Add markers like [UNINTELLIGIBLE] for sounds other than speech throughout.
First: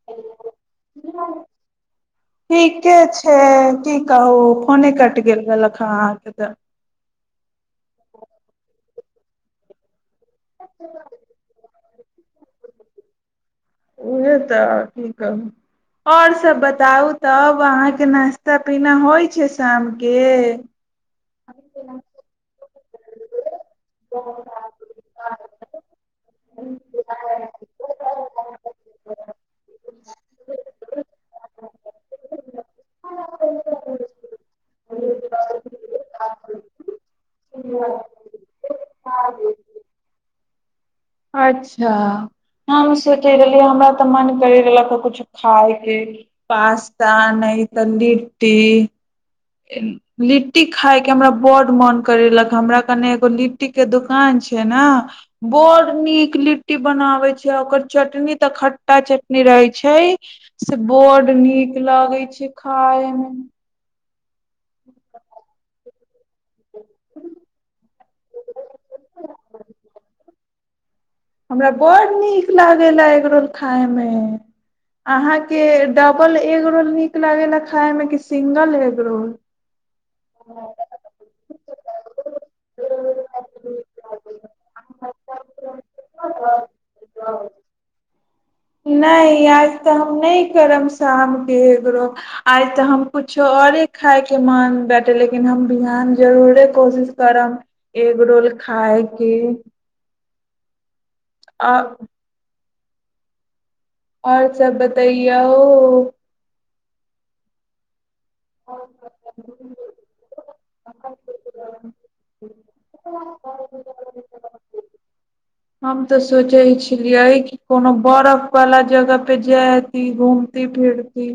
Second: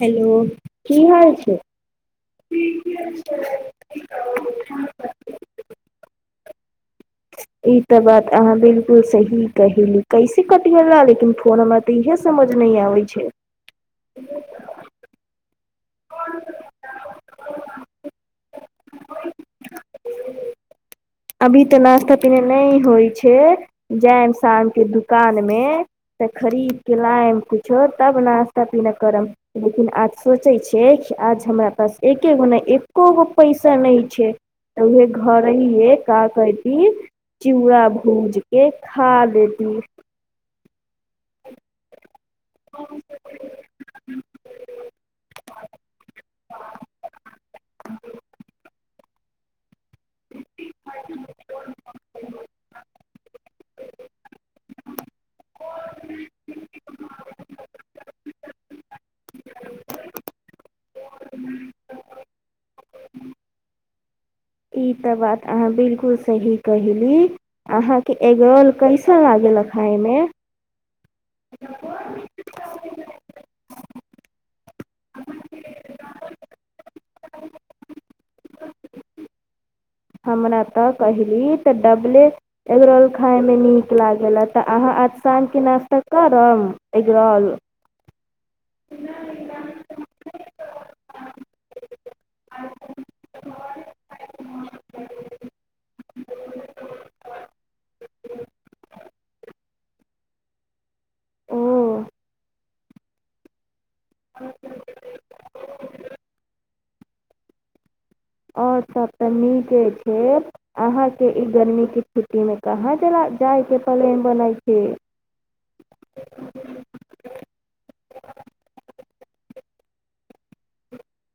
hello की हाल छै ठीके छै की कहू फोने कटि गेल रहलक हे अहाँके तऽ ई तऽ बात अहाँ बिलकुल सही कही ली कैसे कटिंग ल लेकिन फोनमे तीह समझ न आ छै उह तऽ की कर आओर सभ बताउ तब अहाँके नाश्ता पीना होइ छै शामके अभी तऽ नाश्ता पीने नहि होइ छै जायम शाम के दुकान मे त खरीद के लाायम कुछो तब नास्ता पीना करब लेकिन आज सोचै छै हे आज हमरा प एक गो एको गो पैसा नहि छै त उहे घर ही मे जिम पूरा भूज के खा लेली अच्छा हम सोचै रहलियै हमरा तऽ मन करय रहलक किछु खायके पास्ता नहि त मििट्टी [INAUDIBLE] कुटी खाय के हमरा बड्ड मन करे लक हमरा कने एगो लिट्टी के दुकान छै ने बड नीक लिट्टी बनाबे छै ओकर चटनी तऽ खट्टा चटनी रहे छै से बड नीक लगे छै खााय मे ई सब बात अहाँ बिलकु ओ सही कहयली अहाँके एग रोल कैसन लागलए खाायमे हमरा बड्ड नीक लागैए एग रोल खायमे अहाँके डबल एग रोल नीक लागैए खायमे कि सिंगल एग रोल हमरा तऽ कहली तऽ डबले एगरोल खायमे नीक लागल आ तऽ अहाँ आज शामके नाश्ता करम एगरोल नहि आज तऽ हम नहि करब शामके एग रोल आइ तऽ हम कुछो औरे खाायके मन बैटे लेकिन हम बिहान जरूरे कोशिश करब एग रोल खाायके आँ ओ आओर सब बतैयौ आओर सभ तऽ नीके छै अहाँके ई गर्मीके छुट्टीमे कहाँ चला जायके प्लान बनै छै हम तऽ सोचै छलियै कि कोनो बरफ वाला जगह पे जायती घूमती फिरती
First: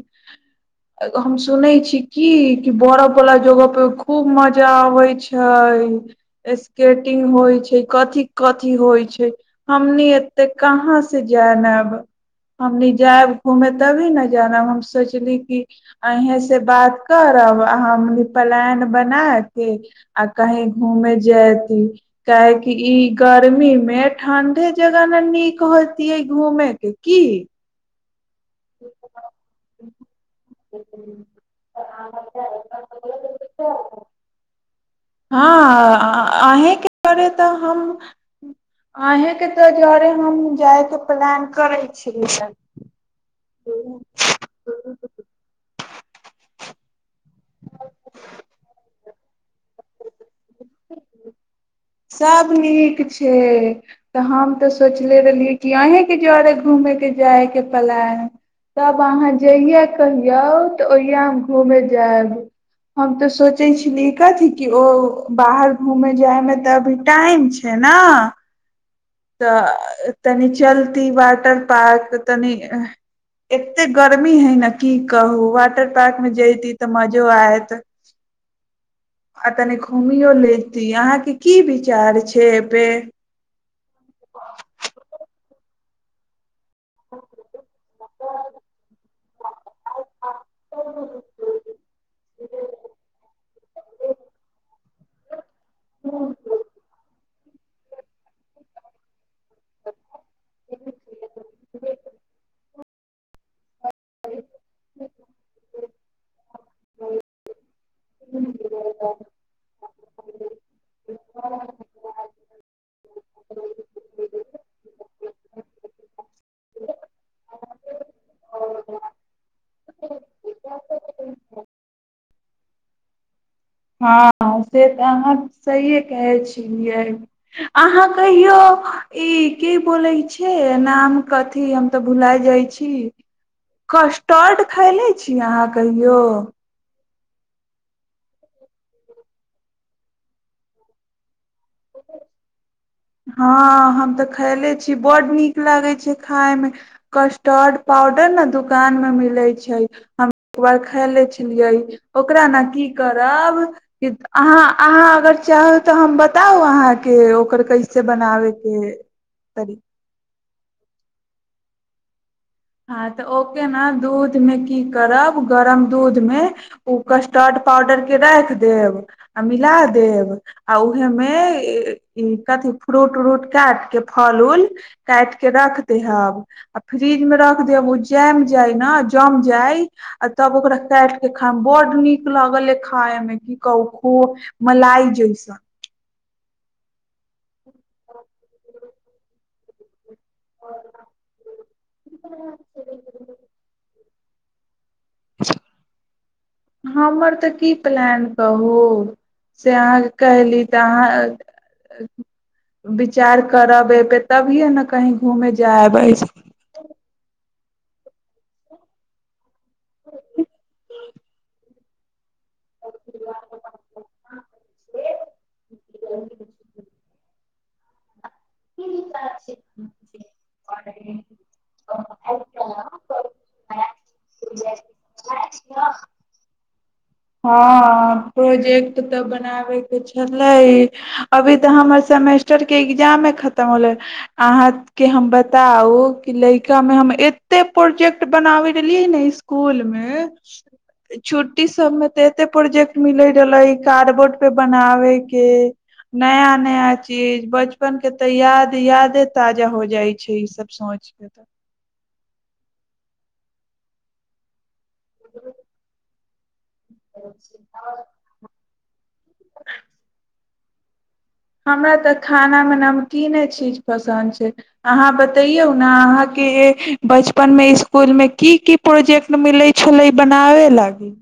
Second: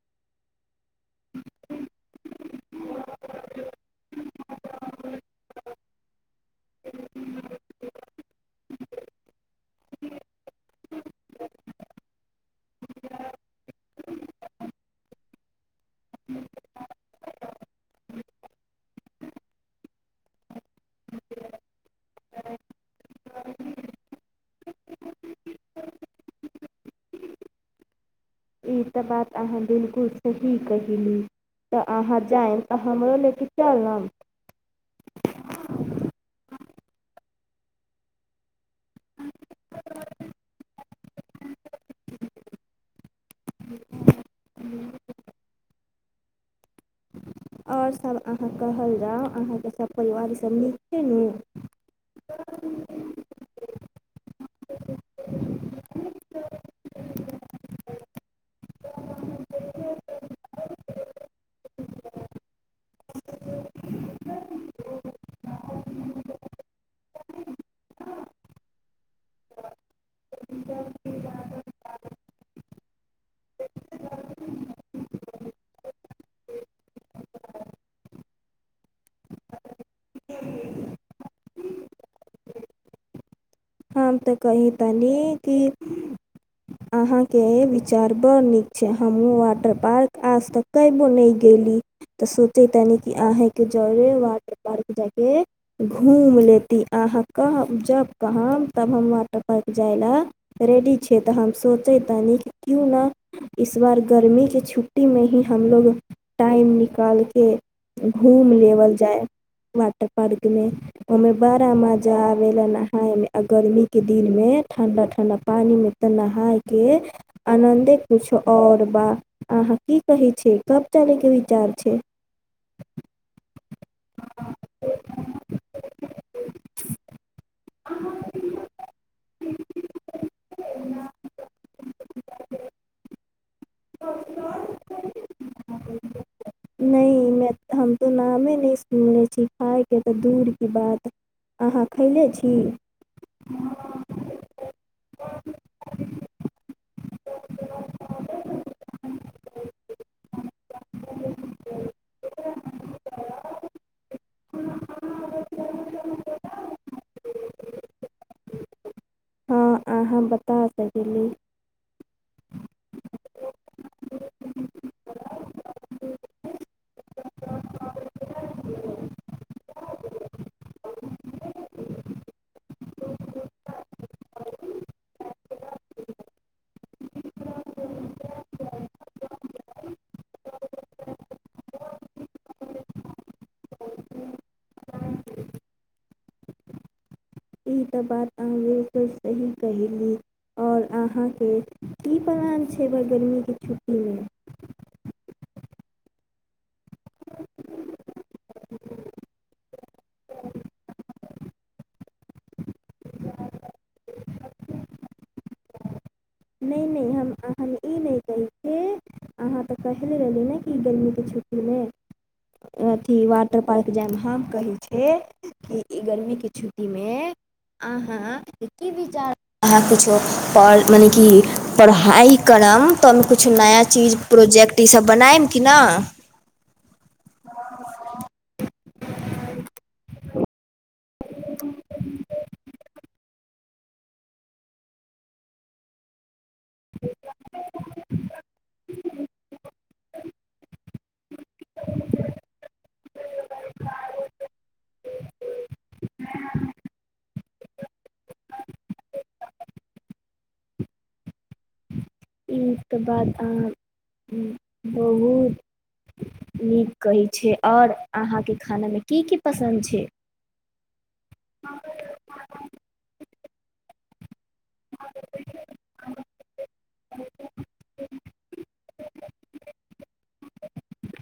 हम सुनै छी की कि बरफ वाला जगह पे खूब मजा आबे छै स्केटिंग होइ छै कथि कथि होइ छै हमनी एते कहाँ जाय ने एब हमनै जायब घुमे तब ओहि ने जानब हम सोचली कि अहें से बात करब आ हम प्लान बना के आ कही घूमे जेयती काह कि ई गर्मी मे ठंडे जगह ने नीक होतियै घूमे के की ई तऽ बात अहाँ बिलकुल सही कहली तऽ अहाँ जायब तऽ हमरो लेके चलब हँ अहें आहें के दुआरे आहें के तऽ दुआरे हम जायके प्लान करै छलियै ह [UNINTELLIGIBLE] आओर सब अहाँ कहल जाउ अहाँके सभपिवार सभ नीक छै नु सभ नीक छै तऽ हम तऽ सोचले रहलियै कि अहीँके दुआरे घूमयके जायके प्लान तब अहाँ जहिया कहियौ तऽ ओहिया हम घूमेय जायब हम तऽ सोचै छलियै कथी कि ओ बाहर घूमय जायमे तऽ अभी टाइम छै ने तऽ तनि चलती वाटर पार्क तनि एतेक गर्मी हइ ने की कहू वाटर पार्कमे जयती तऽ मजो आयत आ तनि घूमियो लेती अहाँके की विचार छै एहिपे हम तऽ कही तनी कि अहाँके ई विचार बड़ नीक छै हमहुँ वाटर पार्क आज तक कबो नहि गेली तऽ सोचे तनि कि अहेंके जरे वाटर पार्क तऽ जायके घूम लेती अहाँक कहब जब कहब तब हम वाटर पार्क जाइ लै रेडी छियै तऽ हम सोचै तनि क्यों न इस बार गर्मीके छुट्टीमे ही हमलोग टाइम निकालके घूम लेवल जाय वा पार्कमे ओहिमे बाड़ा माजा आवेला नहायमे आ गर्मी के दिनमे ठण्डा ठण्डा पानिमे तऽ नहायके आनन्दे कुछो आओर बा अहाँ की कहै छै कब चलैके विचार छै हँ से तऽ अहाँ सहिए कहै छलियै अहाँ कहियौ ई की बोलै छै नाम अथी हम तऽ भुला जाइ छी कस्टर्ड खयले छी अहाँ कहियौ नहिमे हम तऽ नामे नहि सुनले छी खायके तऽ दूर की बात अहाँ खैले छी हँ हम तऽ खायले छी बड्ड नीक लागै छै खायमे कस्टर्ड पाउडर ने दुकानमे मिलैत छै हम एक बार खायले छलियै ओकरा ने की करब अहाँ अहाँ अगर चाहू तऽ हम बताउ अहाँके ओकर कैसे बनाब के हां सखी आहां बता सकली हँ तऽ ओके ने दूधमे की करब गरम दूधमे ओ कस्टर्ड पाउडरके राखि देब आ मिला देब आ उहेमे ई कथी फ्रूट उ्रूट काटिके फल उल काटििके रख देहब आ फ्रीजमे रख जब ओ जम जाय ने जम जाय आ तब ओकरा काट के खाय बड नीक लगल खाय मे की कहू खो मलाई जैस ई तऽ बात आगे तऽ सही कहैली आओर अहाँके की प्लान छै एहि बार गर्मीके छुट्टीमे हमर तऽ की प्लान कहू से अहाँके कहयली तऽ अहाँ विचार करब एहिपर तभिए ने कहीँ घूमेय जा अबै नहि नहि हम हम ई नहि कहै ह ई गर्मी के छुट्टी मे अथी वाटर पार्क जाइमे हम कहै छिय कि ई गर्मीके छुट्टीमे आहँ जतेक विचार अहाँ किछो प मने कि पढ़ाइ करब तऽ ओहिमे किछो नया चीज प्रोजेक्ट ईसभ बनायब कि ने हँ प्रोजेक्ट तऽ बनाबे के छलै अभी तऽ हमर सेमेस्टर के एग्जमे खतम होले अहाँके हम बताउ कि लड़का मे हम एते प्रोजेक्ट बनाबे रहलियै ने स्सकुल मे छुट्टी सबमे एते प्रोजेक्ट मिले रहले कार्डबोर्ड पे बनाबे के नया नया चीज बचपन के तऽ याद यादे ताजा हो जाइ छै ई सब सोच के तऽ कर बाद अह ह नीक कहै छै आओर अहाँके खानामे की की पसन्द छै हमरा तऽ खाना मे की नहिज पसन्द छै अहाँ बतैौ ने अहाँके बचपन मे इसकुल मे की की प्रोजेक्ट मिलै छलै बनाबे लागी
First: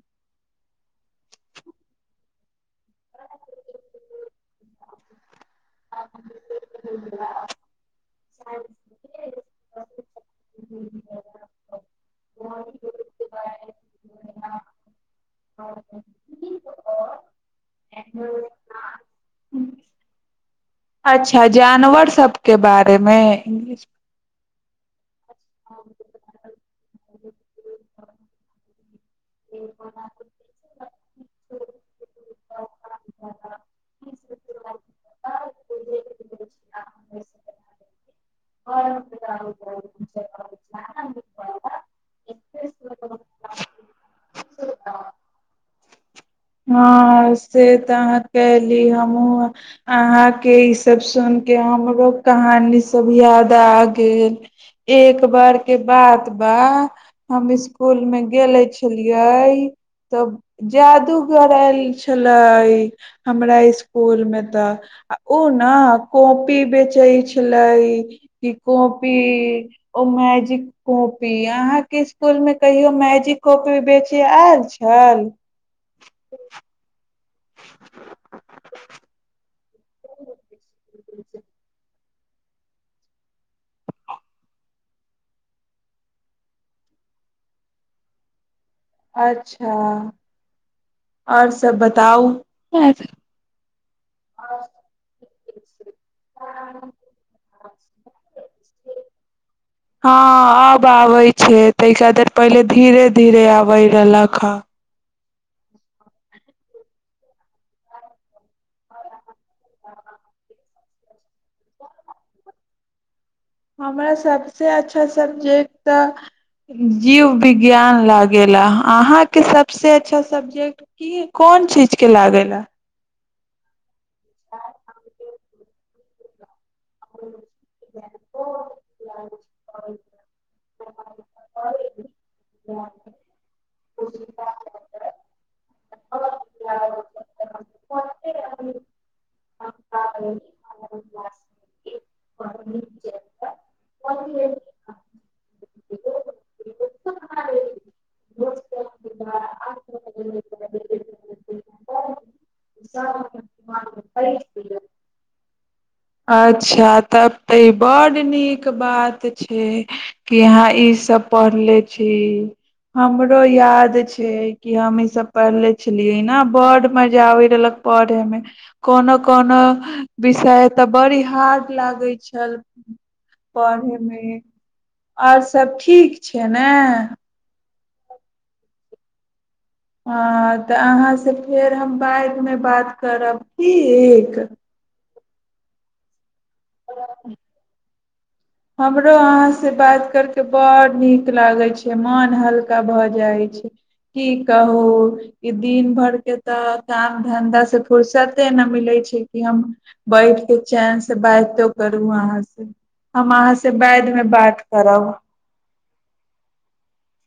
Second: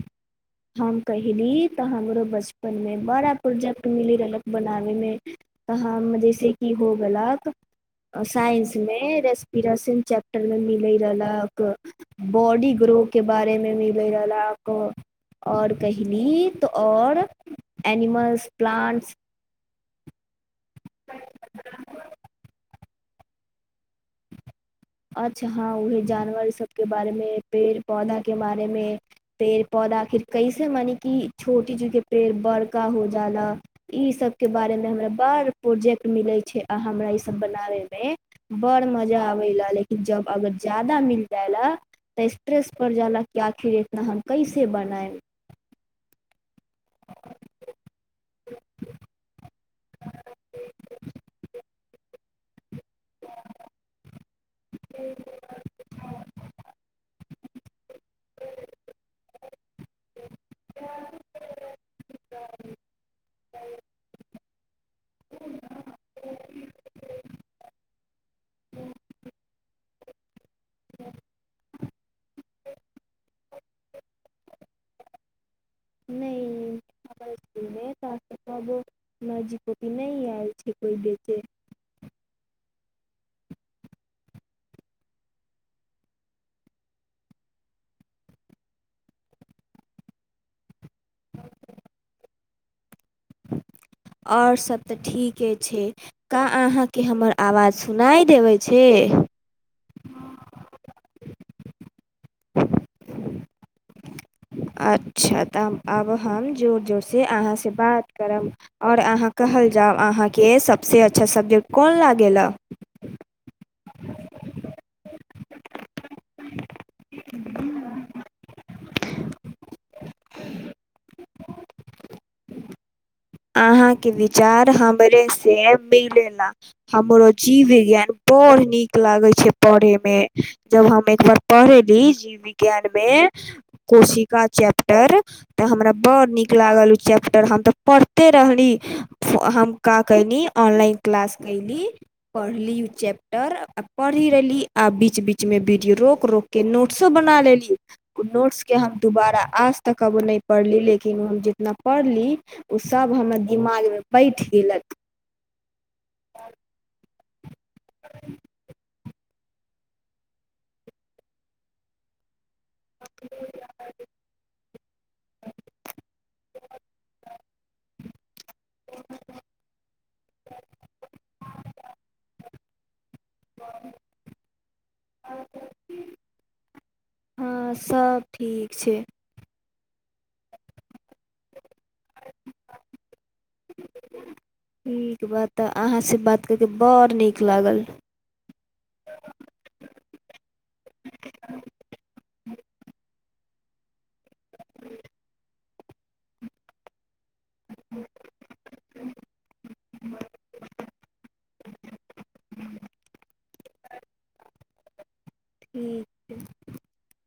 हम कहयली तऽ हमरो बचपनमे बड़ा प्रोजेक्ट मिली रहलक बनाबयमे तऽाँ जैसेि हो गेलक साइंसमे रेस्पिरेशन चैप्टरमे मिलै रहलक बॉडी ग्रोे बारेमे मिलै रहलक आओर कहली तऽ आओर एनिमल्स प्लांट्स अच्छा जानवर सबके बारे मे इंग्लिश अच्छहाँ हए जानवर सबके बारेमे पेड़ पौधा के बारेमे पेड़ पौधा आखिर कैस मने की छोटी पेड़ बड़का हो जाला ई सब के बारे मे हमरा बड़ प्रोजेक्ट मिले छै आ हमरा ई सब बनावे मे बड़ मज जाबै ल लै जब अगर जा मिल जाा तऽ स्ट्रेस प जा कि आखिर इतना हम कैसे बनायब हँ से तऽ अहाँ कली हमहहुँ अहाँके ईसभ सुन के हमरो कहानी सब याद आ गेल एक बार के बात बा हम इसकुल मे गेले छलियै तब जादू गल छले हमरा इसकुल मे तऽ ओ ने कॉपी बेचे छले कि कॉपी ओ मैजिक कोपी अहहाँ क स्कुल मे कहियो मैजिक कॉपी बेच आयल छल नहि त कहबो नर्जी कॉपी नहि आयल छै कोइ बेचै अच्छा आओर सब बताउ पैदल आओर सब तऽ ठीक के छी क अहाँके हमर आवाज सुनाय देबै छै हँ अब आबै छै तहि एकाादर पहिले धीरे धीरे आबै रहलक ह अच्छा तऽ आब हम जोर जोरसँ अहाँसँ बात करब आओर अहाँ कहल जाउ अहाँके सभसँ अच्छा सब्जेक्ट कोन लागैए हमरा सभसँ अच्छा सब्जेक्ट तऽ जीवविज्ञान लागैए अहाँके सभसँ अच्छा सब्जेक्ट की कोन चीजके लागैए अहाँके विचार हमरे से मिले ला हमर जीव विज्ञान बहुत नीक नीक लागै छै पढ़ैमे जब हम एकबार पढ़ैली जीव विज्ञानमे कोशिका चैप्टर तऽ हमरा बड़ नीक लागल ओ चैप्टर हम तऽ पढ़ ते रहली हम का कयली आऑनलाइन क्लास कयली पढ़ली ओ चैप्टर आ पढ़ि रहली आ बीच बीचमे वीडियो रोक रोकिके नोट्सो बना लेली ओ नोट्सके हम दुोबारा आज तकब नहि पढ़ली लेकिन हम जितना पढ़ली सभ हमर दिमागमे बैठ गेलक अच्छा तऽ त बड नीक बात छै कि यहा ई सब पढ़ले छी हमरो याद छै कि हम ई सब पढ़ले छलियै ने बड मजा आबैत रहलक पढ़े मे कोनो कोनो विषय बड़ि हार् लागे छल पढ़यमे आओर सभ ठीक छै ने हँ सब ठीक छै हँ तऽ अहाँसँ फेर हम राति मे बात करब ठीक ठीक बात तऽ अहाँ से बात क क बड़ नीक लागल हमरो अहाँ से बात करके बड़ नीक लागैत छै मन हल्का भऽ जाइत छै की कहू ई दिन भर के तऽ काम धंधा से फुर्सते न मिलै छै कि हम बैठ के चेन से बातो करू अहाँ से अहाँ से बैाद मे बात करब ठीक छै